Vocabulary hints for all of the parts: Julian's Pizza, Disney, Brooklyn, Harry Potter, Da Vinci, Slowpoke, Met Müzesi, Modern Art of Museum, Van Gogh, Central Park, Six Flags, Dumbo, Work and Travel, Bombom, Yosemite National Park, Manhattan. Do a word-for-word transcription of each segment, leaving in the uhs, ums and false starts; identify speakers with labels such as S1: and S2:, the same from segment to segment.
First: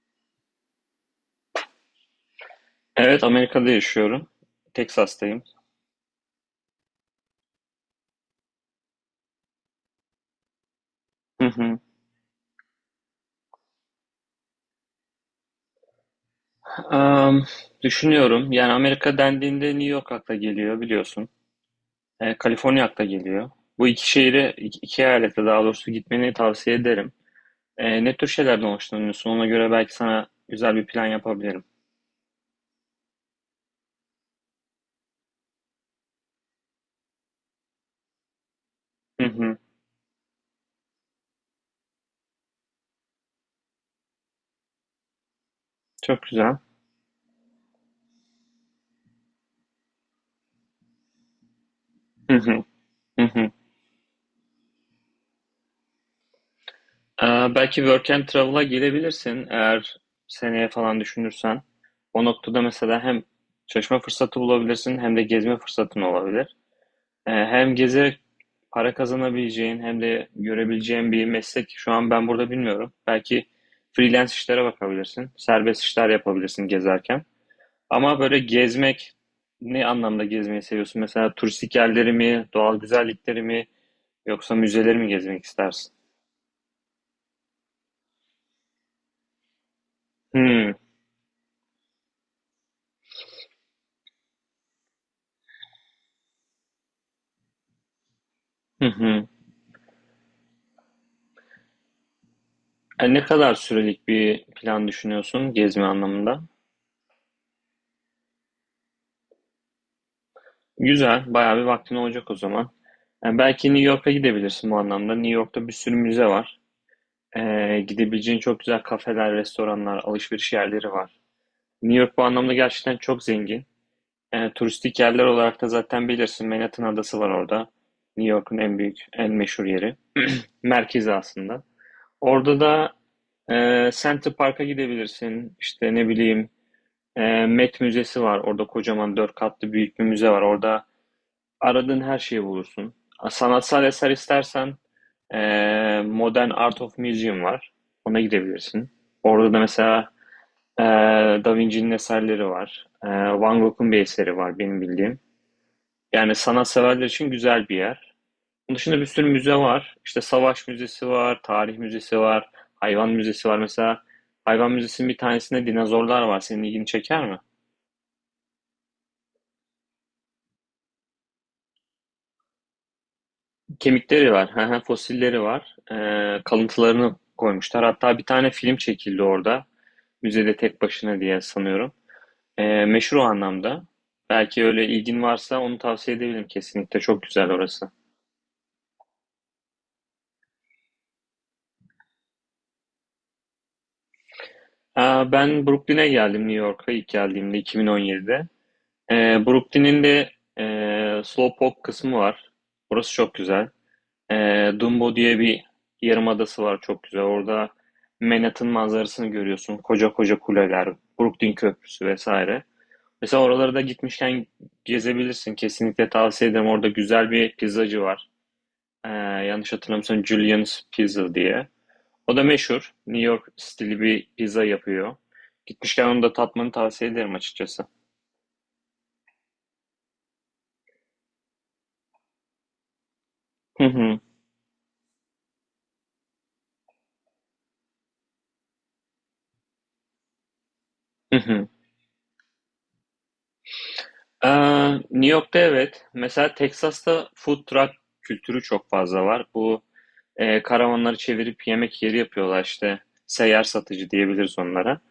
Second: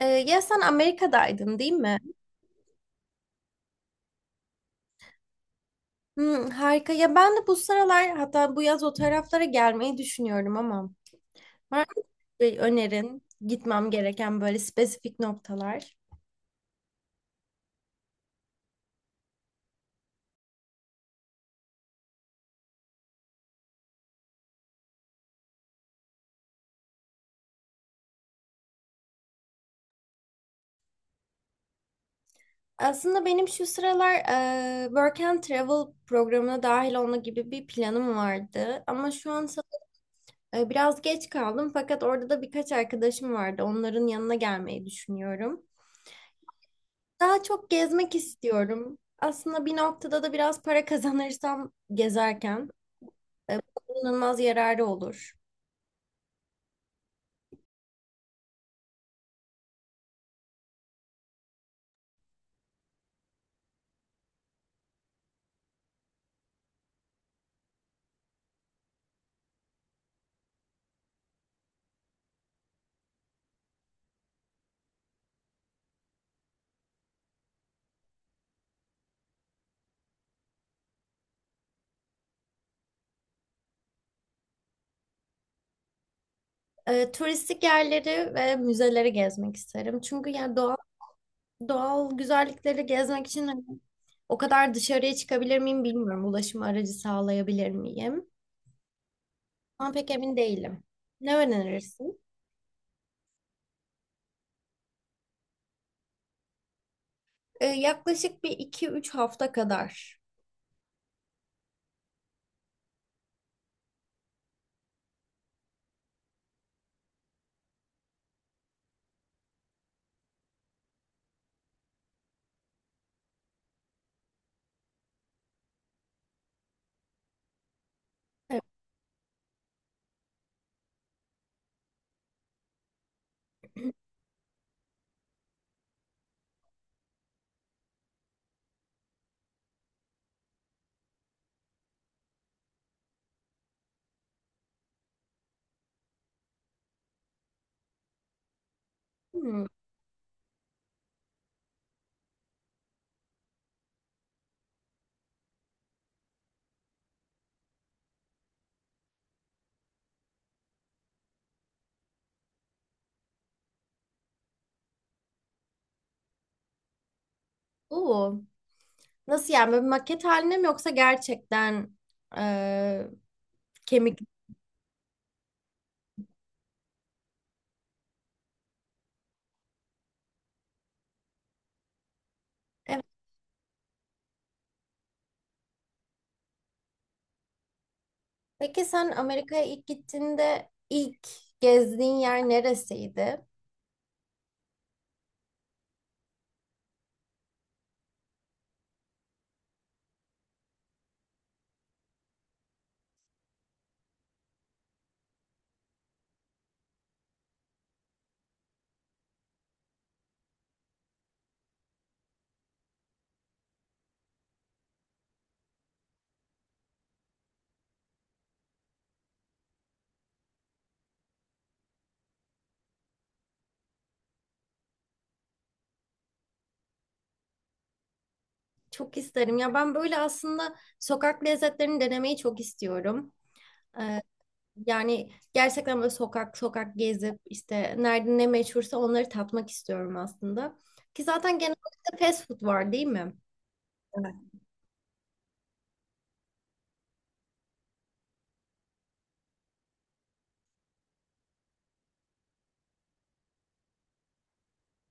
S1: Ee, ya sen Amerika'daydın değil mi?
S2: Evet, Amerika'da yaşıyorum. Texas'tayım.
S1: Hmm, harika. Ya ben de bu sıralar hatta bu yaz o taraflara gelmeyi düşünüyorum ama
S2: Hı hı.
S1: var mı bir önerin gitmem gereken böyle spesifik noktalar?
S2: Am, düşünüyorum. Yani Amerika dendiğinde New York akla geliyor biliyorsun. E, Kaliforniya akla geliyor. Bu iki şehire, iki, iki eyalete daha doğrusu gitmeni tavsiye ederim. E, ne tür şeylerden hoşlanıyorsun? Ona göre belki sana güzel bir plan yapabilirim.
S1: Aslında benim şu sıralar e, Work and Travel programına dahil olma gibi bir planım vardı. Ama
S2: Hı
S1: şu an
S2: hı.
S1: sa- e, biraz geç kaldım fakat orada da birkaç arkadaşım vardı. Onların yanına gelmeyi düşünüyorum.
S2: Çok güzel.
S1: Daha çok gezmek istiyorum. Aslında bir noktada da biraz para kazanırsam
S2: Hı hı.
S1: gezerken.
S2: Hı hı.
S1: E, bu kullanılmaz yararı olur.
S2: E, belki Work and Travel'a gelebilirsin eğer seneye falan düşünürsen. O noktada mesela hem çalışma fırsatı bulabilirsin hem de gezme fırsatın olabilir. Ee, Hem gezerek para kazanabileceğin hem de görebileceğin bir meslek şu an ben burada bilmiyorum. Belki freelance işlere bakabilirsin. Serbest işler yapabilirsin gezerken. Ama böyle gezmek ne anlamda gezmeyi seviyorsun? Mesela turistik yerleri mi, doğal güzellikleri mi yoksa müzeleri mi gezmek istersin?
S1: E, turistik yerleri ve müzeleri gezmek isterim. Çünkü yani
S2: Hmm,
S1: doğal, doğal güzellikleri gezmek için hani o kadar dışarıya çıkabilir miyim bilmiyorum. Ulaşım aracı sağlayabilir miyim?
S2: Hı hı.
S1: Ama pek emin değilim. Ne önerirsin?
S2: E, ne kadar sürelik bir plan düşünüyorsun gezme anlamında?
S1: Ee, yaklaşık bir iki üç hafta kadar.
S2: Güzel, bayağı bir vaktin olacak o zaman. Yani belki New York'a gidebilirsin bu anlamda. New York'ta bir sürü müze var. Ee, gidebileceğin çok güzel kafeler, restoranlar, alışveriş yerleri var. New York bu anlamda gerçekten çok zengin. Ee, turistik yerler olarak da zaten bilirsin Manhattan Adası var orada. New York'un
S1: Evet.
S2: en büyük, en meşhur yeri. Merkezi aslında. Orada da e, Central Park'a gidebilirsin. İşte ne bileyim, e, Met Müzesi var. Orada kocaman dört katlı büyük bir müze var. Orada aradığın her şeyi bulursun. Sanatsal eser istersen e, Modern Art of Museum var. Ona gidebilirsin. Orada da
S1: Hmm.
S2: mesela Ee, Da Vinci'nin eserleri var. Ee, Van Gogh'un bir eseri var benim bildiğim. Yani sanatseverler için güzel bir yer. Onun dışında bir sürü müze var. İşte Savaş Müzesi var, Tarih Müzesi var, Hayvan Müzesi var. Mesela Hayvan Müzesi'nin bir tanesinde dinozorlar var. Senin ilgini çeker mi?
S1: Oo. Nasıl yani böyle bir maket haline mi yoksa gerçekten e, kemik?
S2: Kemikleri var, fosilleri var. Ee, kalıntılarını koymuşlar. Hatta bir tane film çekildi orada. Müzede tek başına diye sanıyorum. Ee,
S1: Evet.
S2: meşhur o anlamda. Belki öyle ilgin varsa onu tavsiye edebilirim kesinlikle. Çok güzel orası.
S1: Peki sen Amerika'ya ilk gittiğinde ilk gezdiğin yer neresiydi?
S2: Aa, Ben Brooklyn'e geldim New York'a ilk geldiğimde iki bin on yedide. Ee, Brooklyn'in de e, Slowpoke kısmı var. Burası çok güzel. Ee, Dumbo diye bir yarımadası var çok güzel. Orada Manhattan manzarasını görüyorsun. Koca koca kuleler, Brooklyn Köprüsü vesaire. Mesela oralara da gitmişken gezebilirsin. Kesinlikle tavsiye ederim. Orada güzel bir pizzacı var. Ee, yanlış hatırlamıyorsam Julian's Pizza diye. O da meşhur. New York stili bir pizza yapıyor. Gitmişken onu da tatmanı tavsiye ederim açıkçası.
S1: Çok isterim. Ya ben böyle aslında sokak lezzetlerini denemeyi çok istiyorum.
S2: Hı hı.
S1: Ee, Yani gerçekten böyle sokak sokak gezip işte nerede ne meşhursa onları tatmak istiyorum aslında. Ki
S2: Hı
S1: zaten
S2: hı.
S1: genelde fast food var değil mi? Evet.
S2: Ee, New York'ta evet. Mesela Texas'ta food truck kültürü çok fazla var. Bu e, karavanları çevirip yemek yeri yapıyorlar işte. Seyyar satıcı diyebiliriz onlara.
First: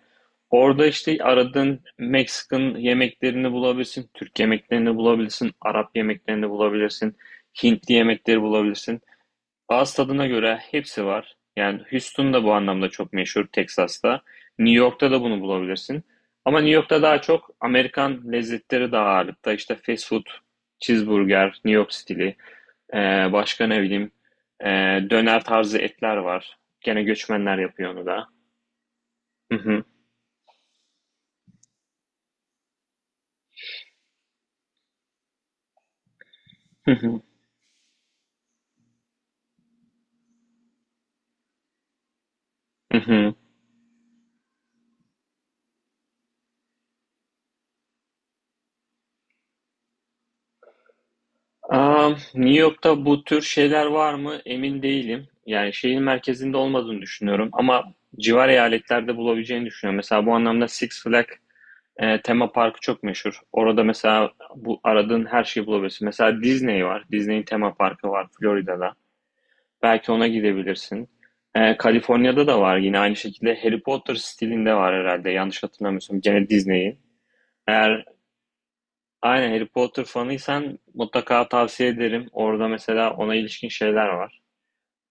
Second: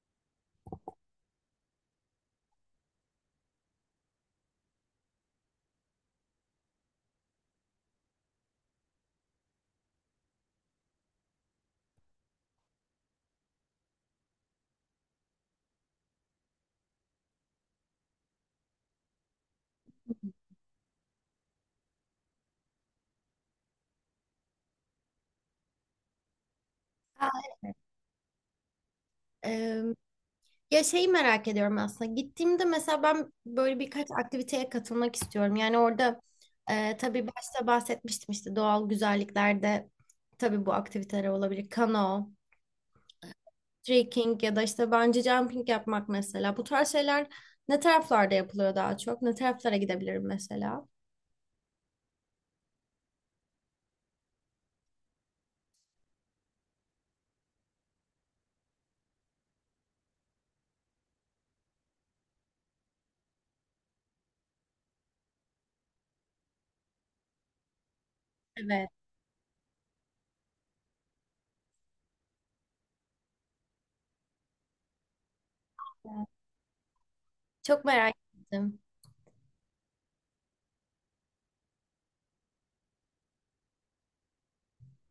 S2: Orada işte aradığın Meksikan yemeklerini bulabilirsin, Türk yemeklerini bulabilirsin, Arap yemeklerini bulabilirsin, Hintli yemekleri bulabilirsin. Ağız tadına göre hepsi var. Yani Houston da bu anlamda çok meşhur Texas'ta. New York'ta da bunu bulabilirsin. Ama New York'ta daha çok Amerikan lezzetleri daha ağırlıkta. İşte fast food, cheeseburger, New York stili, ee, başka ne bileyim, ee, döner tarzı etler var. Gene göçmenler yapıyor onu da. Hı
S1: Ee,
S2: hı.
S1: Ya şeyi merak ediyorum aslında. Gittiğimde mesela ben böyle birkaç aktiviteye katılmak istiyorum. Yani orada
S2: Hı
S1: e,
S2: hı.
S1: tabii başta bahsetmiştim işte doğal güzelliklerde tabii bu aktiviteler olabilir. Kano,
S2: Hı hı.
S1: trekking ya da işte bungee jumping yapmak mesela. Bu tarz şeyler ne taraflarda yapılıyor daha çok? Ne taraflara gidebilirim mesela?
S2: Aa, New York'ta bu tür şeyler var mı? Emin değilim. Yani şehir merkezinde olmadığını düşünüyorum ama civar eyaletlerde bulabileceğini düşünüyorum. Mesela bu anlamda Six Flags e, tema parkı çok meşhur. Orada mesela bu aradığın her şeyi bulabilirsin. Mesela Disney var. Disney'in tema parkı var
S1: Evet.
S2: Florida'da. Belki ona gidebilirsin. E, Kaliforniya'da da var yine aynı şekilde Harry Potter stilinde var herhalde. Yanlış hatırlamıyorsam gene Disney'in.
S1: Çok
S2: Eğer
S1: merak ettim.
S2: aynen Harry Potter fanıysan mutlaka tavsiye ederim. Orada mesela ona ilişkin şeyler var.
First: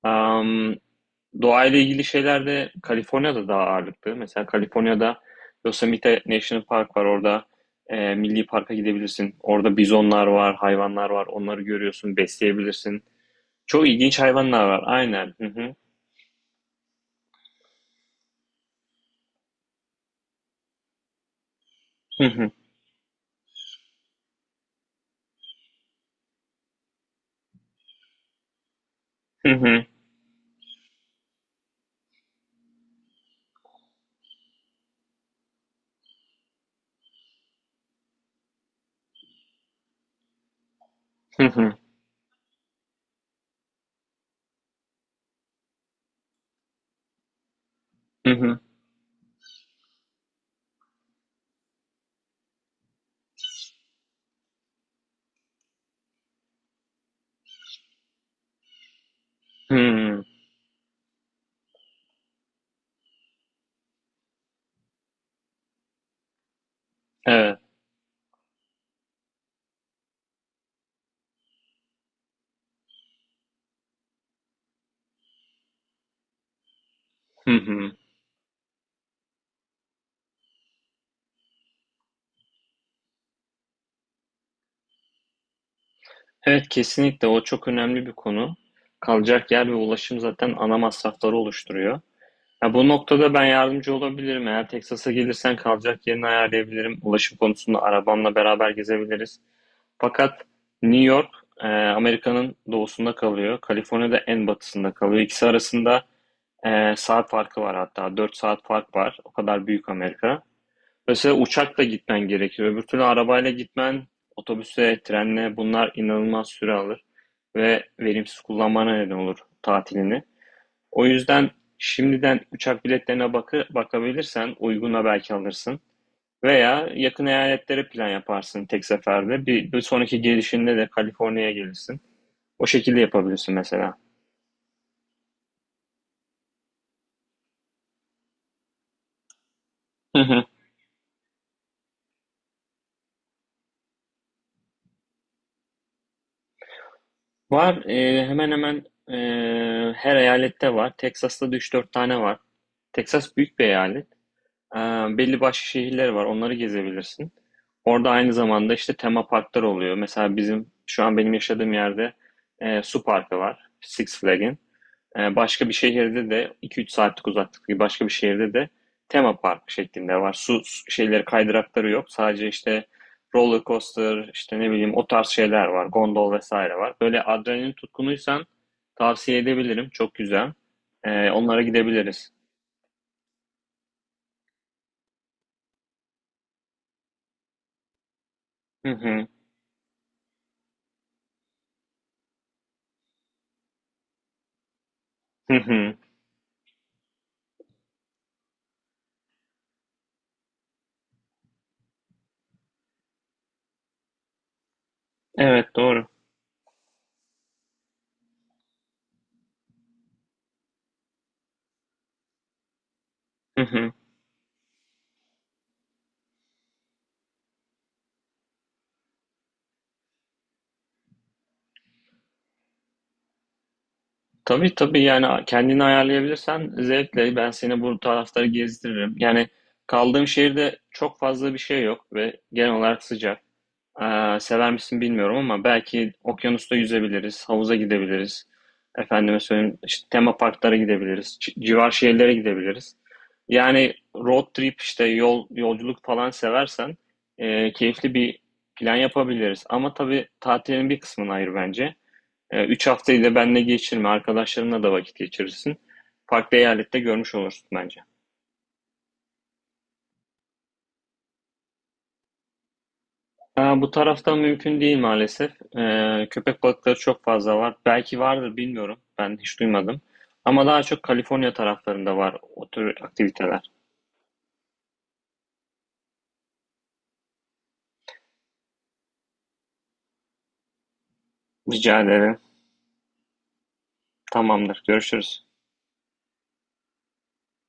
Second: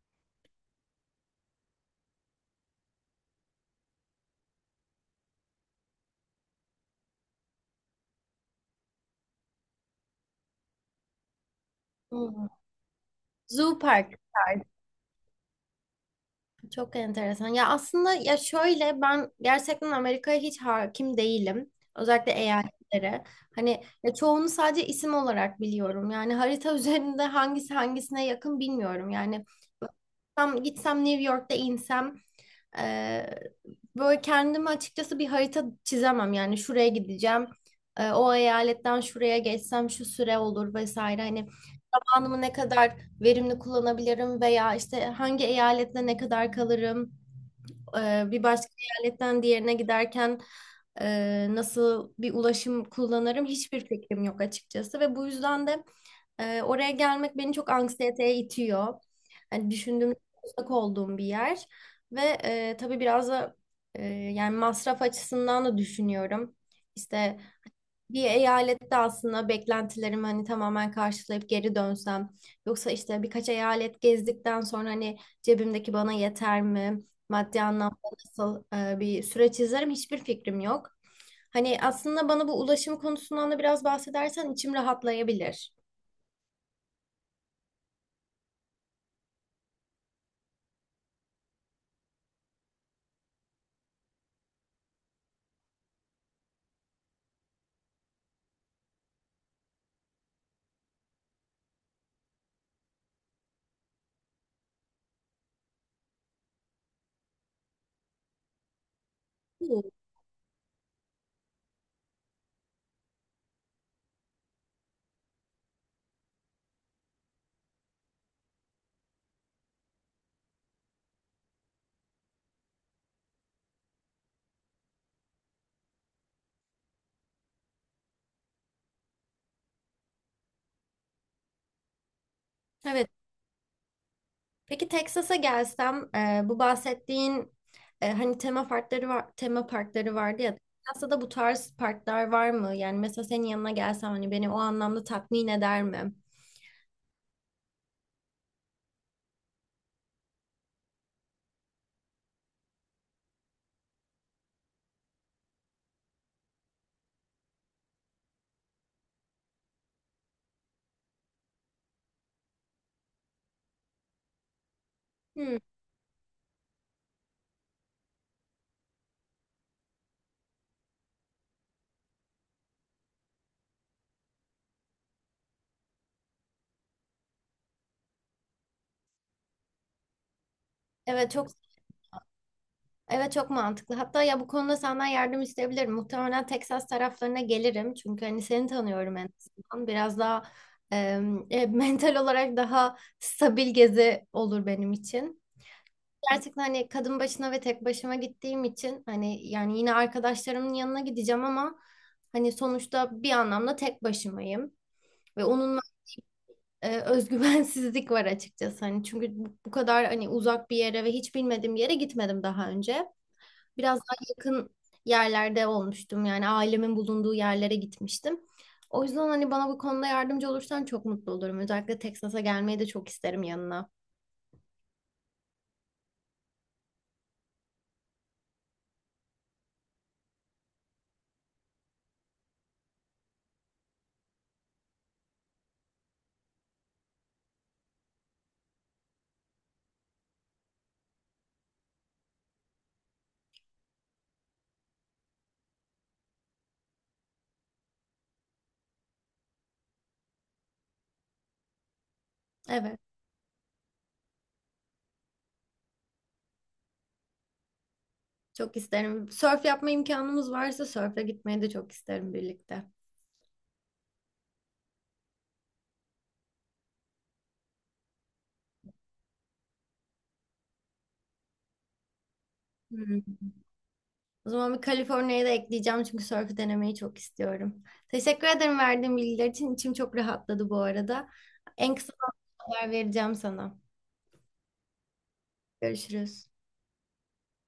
S2: Am, doğayla ilgili şeyler de Kaliforniya'da daha ağırlıklı. Mesela Kaliforniya'da Yosemite National Park var. Orada e, milli parka gidebilirsin. Orada bizonlar var, hayvanlar var. Onları görüyorsun,
S1: Hmm.
S2: besleyebilirsin.
S1: Zoo
S2: Çok
S1: Park
S2: ilginç
S1: tarzı.
S2: hayvanlar var. Aynen. Hı hı.
S1: Çok enteresan. Ya aslında ya şöyle ben gerçekten Amerika'ya hiç hakim değilim. Özellikle
S2: Hı
S1: eyaletlere. Hani ya çoğunu sadece isim olarak biliyorum. Yani harita üzerinde hangisi hangisine yakın bilmiyorum. Yani
S2: hı.
S1: tam gitsem New York'ta insem e, böyle kendimi açıkçası bir harita çizemem. Yani şuraya gideceğim. E, o eyaletten şuraya geçsem şu süre olur vesaire.
S2: Hı
S1: Hani
S2: hı.
S1: zamanımı ne kadar verimli kullanabilirim veya işte hangi eyalette ne kadar kalırım,
S2: Hı
S1: e, bir
S2: hı.
S1: başka eyaletten diğerine giderken e, nasıl bir ulaşım kullanırım hiçbir fikrim yok açıkçası ve bu yüzden de e, oraya gelmek beni çok anksiyeteye itiyor. Hani
S2: Hı hı. Hı
S1: düşündüğümde
S2: hı.
S1: uzak olduğum bir yer ve e, tabii biraz da e, yani masraf açısından da düşünüyorum. İşte
S2: Evet.
S1: bir eyalette aslında beklentilerimi hani tamamen karşılayıp geri dönsem yoksa işte birkaç eyalet gezdikten sonra hani cebimdeki bana yeter mi?
S2: Hı
S1: Maddi
S2: hı.
S1: anlamda nasıl e, bir süreç izlerim hiçbir fikrim yok. Hani aslında bana bu ulaşım konusundan da biraz bahsedersen içim rahatlayabilir.
S2: Evet, kesinlikle o çok önemli bir konu. Kalacak yer ve ulaşım zaten ana masrafları oluşturuyor. Ya bu noktada ben yardımcı olabilirim. Eğer Texas'a gelirsen kalacak yerini ayarlayabilirim. Ulaşım konusunda arabamla beraber gezebiliriz. Fakat New York e, Amerika'nın doğusunda kalıyor. Kaliforniya'da en batısında kalıyor. İkisi arasında e, saat farkı var hatta. Dört saat fark var. O kadar büyük
S1: Bu.
S2: Amerika. Mesela uçakla gitmen gerekiyor. Öbür türlü arabayla gitmen, otobüse, trenle bunlar inanılmaz süre alır ve verimsiz kullanmana neden olur tatilini. O yüzden şimdiden uçak biletlerine bakı, bakabilirsen uyguna belki alırsın. Veya yakın eyaletlere plan yaparsın tek seferde. Bir, bir sonraki gelişinde de Kaliforniya'ya gelirsin. O şekilde
S1: Evet.
S2: yapabilirsin mesela.
S1: Peki Texas'a gelsem e, bu bahsettiğin e, hani tema parkları var, tema parkları
S2: Hı
S1: vardı
S2: hı.
S1: ya. Texas'ta da bu tarz parklar var mı? Yani mesela senin yanına gelsem hani beni o anlamda tatmin eder mi?
S2: Var, e, hemen hemen e, her eyalette var. Texas'ta da üç dört tane var. Texas büyük bir eyalet. Ee, belli başka şehirler var. Onları gezebilirsin. Orada aynı zamanda işte tema parklar oluyor. Mesela bizim şu an benim yaşadığım yerde e, su parkı var. Six Flag'in. E,
S1: Hmm,
S2: başka bir şehirde de iki üç saatlik uzaklıktaki başka bir şehirde de tema park şeklinde var. Su, su şeyleri kaydırakları yok. Sadece işte roller coaster, işte ne bileyim o tarz şeyler var. Gondol vesaire var. Böyle adrenalin tutkunuysan tavsiye edebilirim. Çok güzel. E,
S1: evet, çok
S2: onlara gidebiliriz.
S1: evet, çok mantıklı. Hatta ya bu konuda senden yardım isteyebilirim. Muhtemelen Texas taraflarına gelirim. Çünkü hani seni
S2: Hı
S1: tanıyorum
S2: hı.
S1: en azından. Biraz daha em, e, mental olarak daha stabil gezi olur benim için.
S2: Hı hı.
S1: Gerçekten hani kadın başına ve tek başıma gittiğim için hani yani yine arkadaşlarımın yanına gideceğim ama hani sonuçta bir anlamda tek başımayım. Ve
S2: Evet,
S1: onun
S2: doğru.
S1: e, özgüvensizlik var açıkçası. Hani çünkü bu bu kadar hani uzak bir yere ve hiç bilmediğim bir yere gitmedim daha önce.
S2: Hı hı.
S1: Biraz daha yakın yerlerde olmuştum. Yani ailemin bulunduğu yerlere gitmiştim. O yüzden hani bana bu konuda yardımcı olursan çok mutlu olurum. Özellikle Texas'a gelmeyi de çok isterim yanına.
S2: Tabii tabii, yani kendini ayarlayabilirsen zevkle ben seni bu tarafları gezdiririm. Yani kaldığım şehirde çok fazla bir şey yok ve genel olarak sıcak. Ee, sever misin bilmiyorum ama belki okyanusta yüzebiliriz, havuza gidebiliriz. Efendime söyleyeyim işte tema parklara gidebiliriz, ci- civar şehirlere gidebiliriz. Yani road trip, işte yol yolculuk falan seversen e, keyifli bir plan yapabiliriz. Ama tabii tatilin bir kısmını ayır bence. Ee, Üç
S1: Evet,
S2: haftayı da benle geçirme. Arkadaşlarınla da vakit geçirirsin. Farklı eyalette görmüş olursun bence.
S1: çok isterim. Sörf yapma imkanımız varsa sörfe gitmeyi de çok isterim birlikte.
S2: Bu tarafta mümkün değil maalesef. Ee, köpek balıkları çok fazla var. Belki vardır bilmiyorum. Ben hiç duymadım. Ama daha çok Kaliforniya taraflarında var o tür
S1: Hmm.
S2: aktiviteler.
S1: O zaman bir Kaliforniya'yı da ekleyeceğim çünkü sörfü denemeyi çok istiyorum. Teşekkür ederim verdiğin bilgiler için. İçim çok rahatladı bu arada. En
S2: Rica
S1: kısa
S2: ederim.
S1: zamanda haber vereceğim sana.
S2: Tamamdır. Görüşürüz.
S1: Görüşürüz.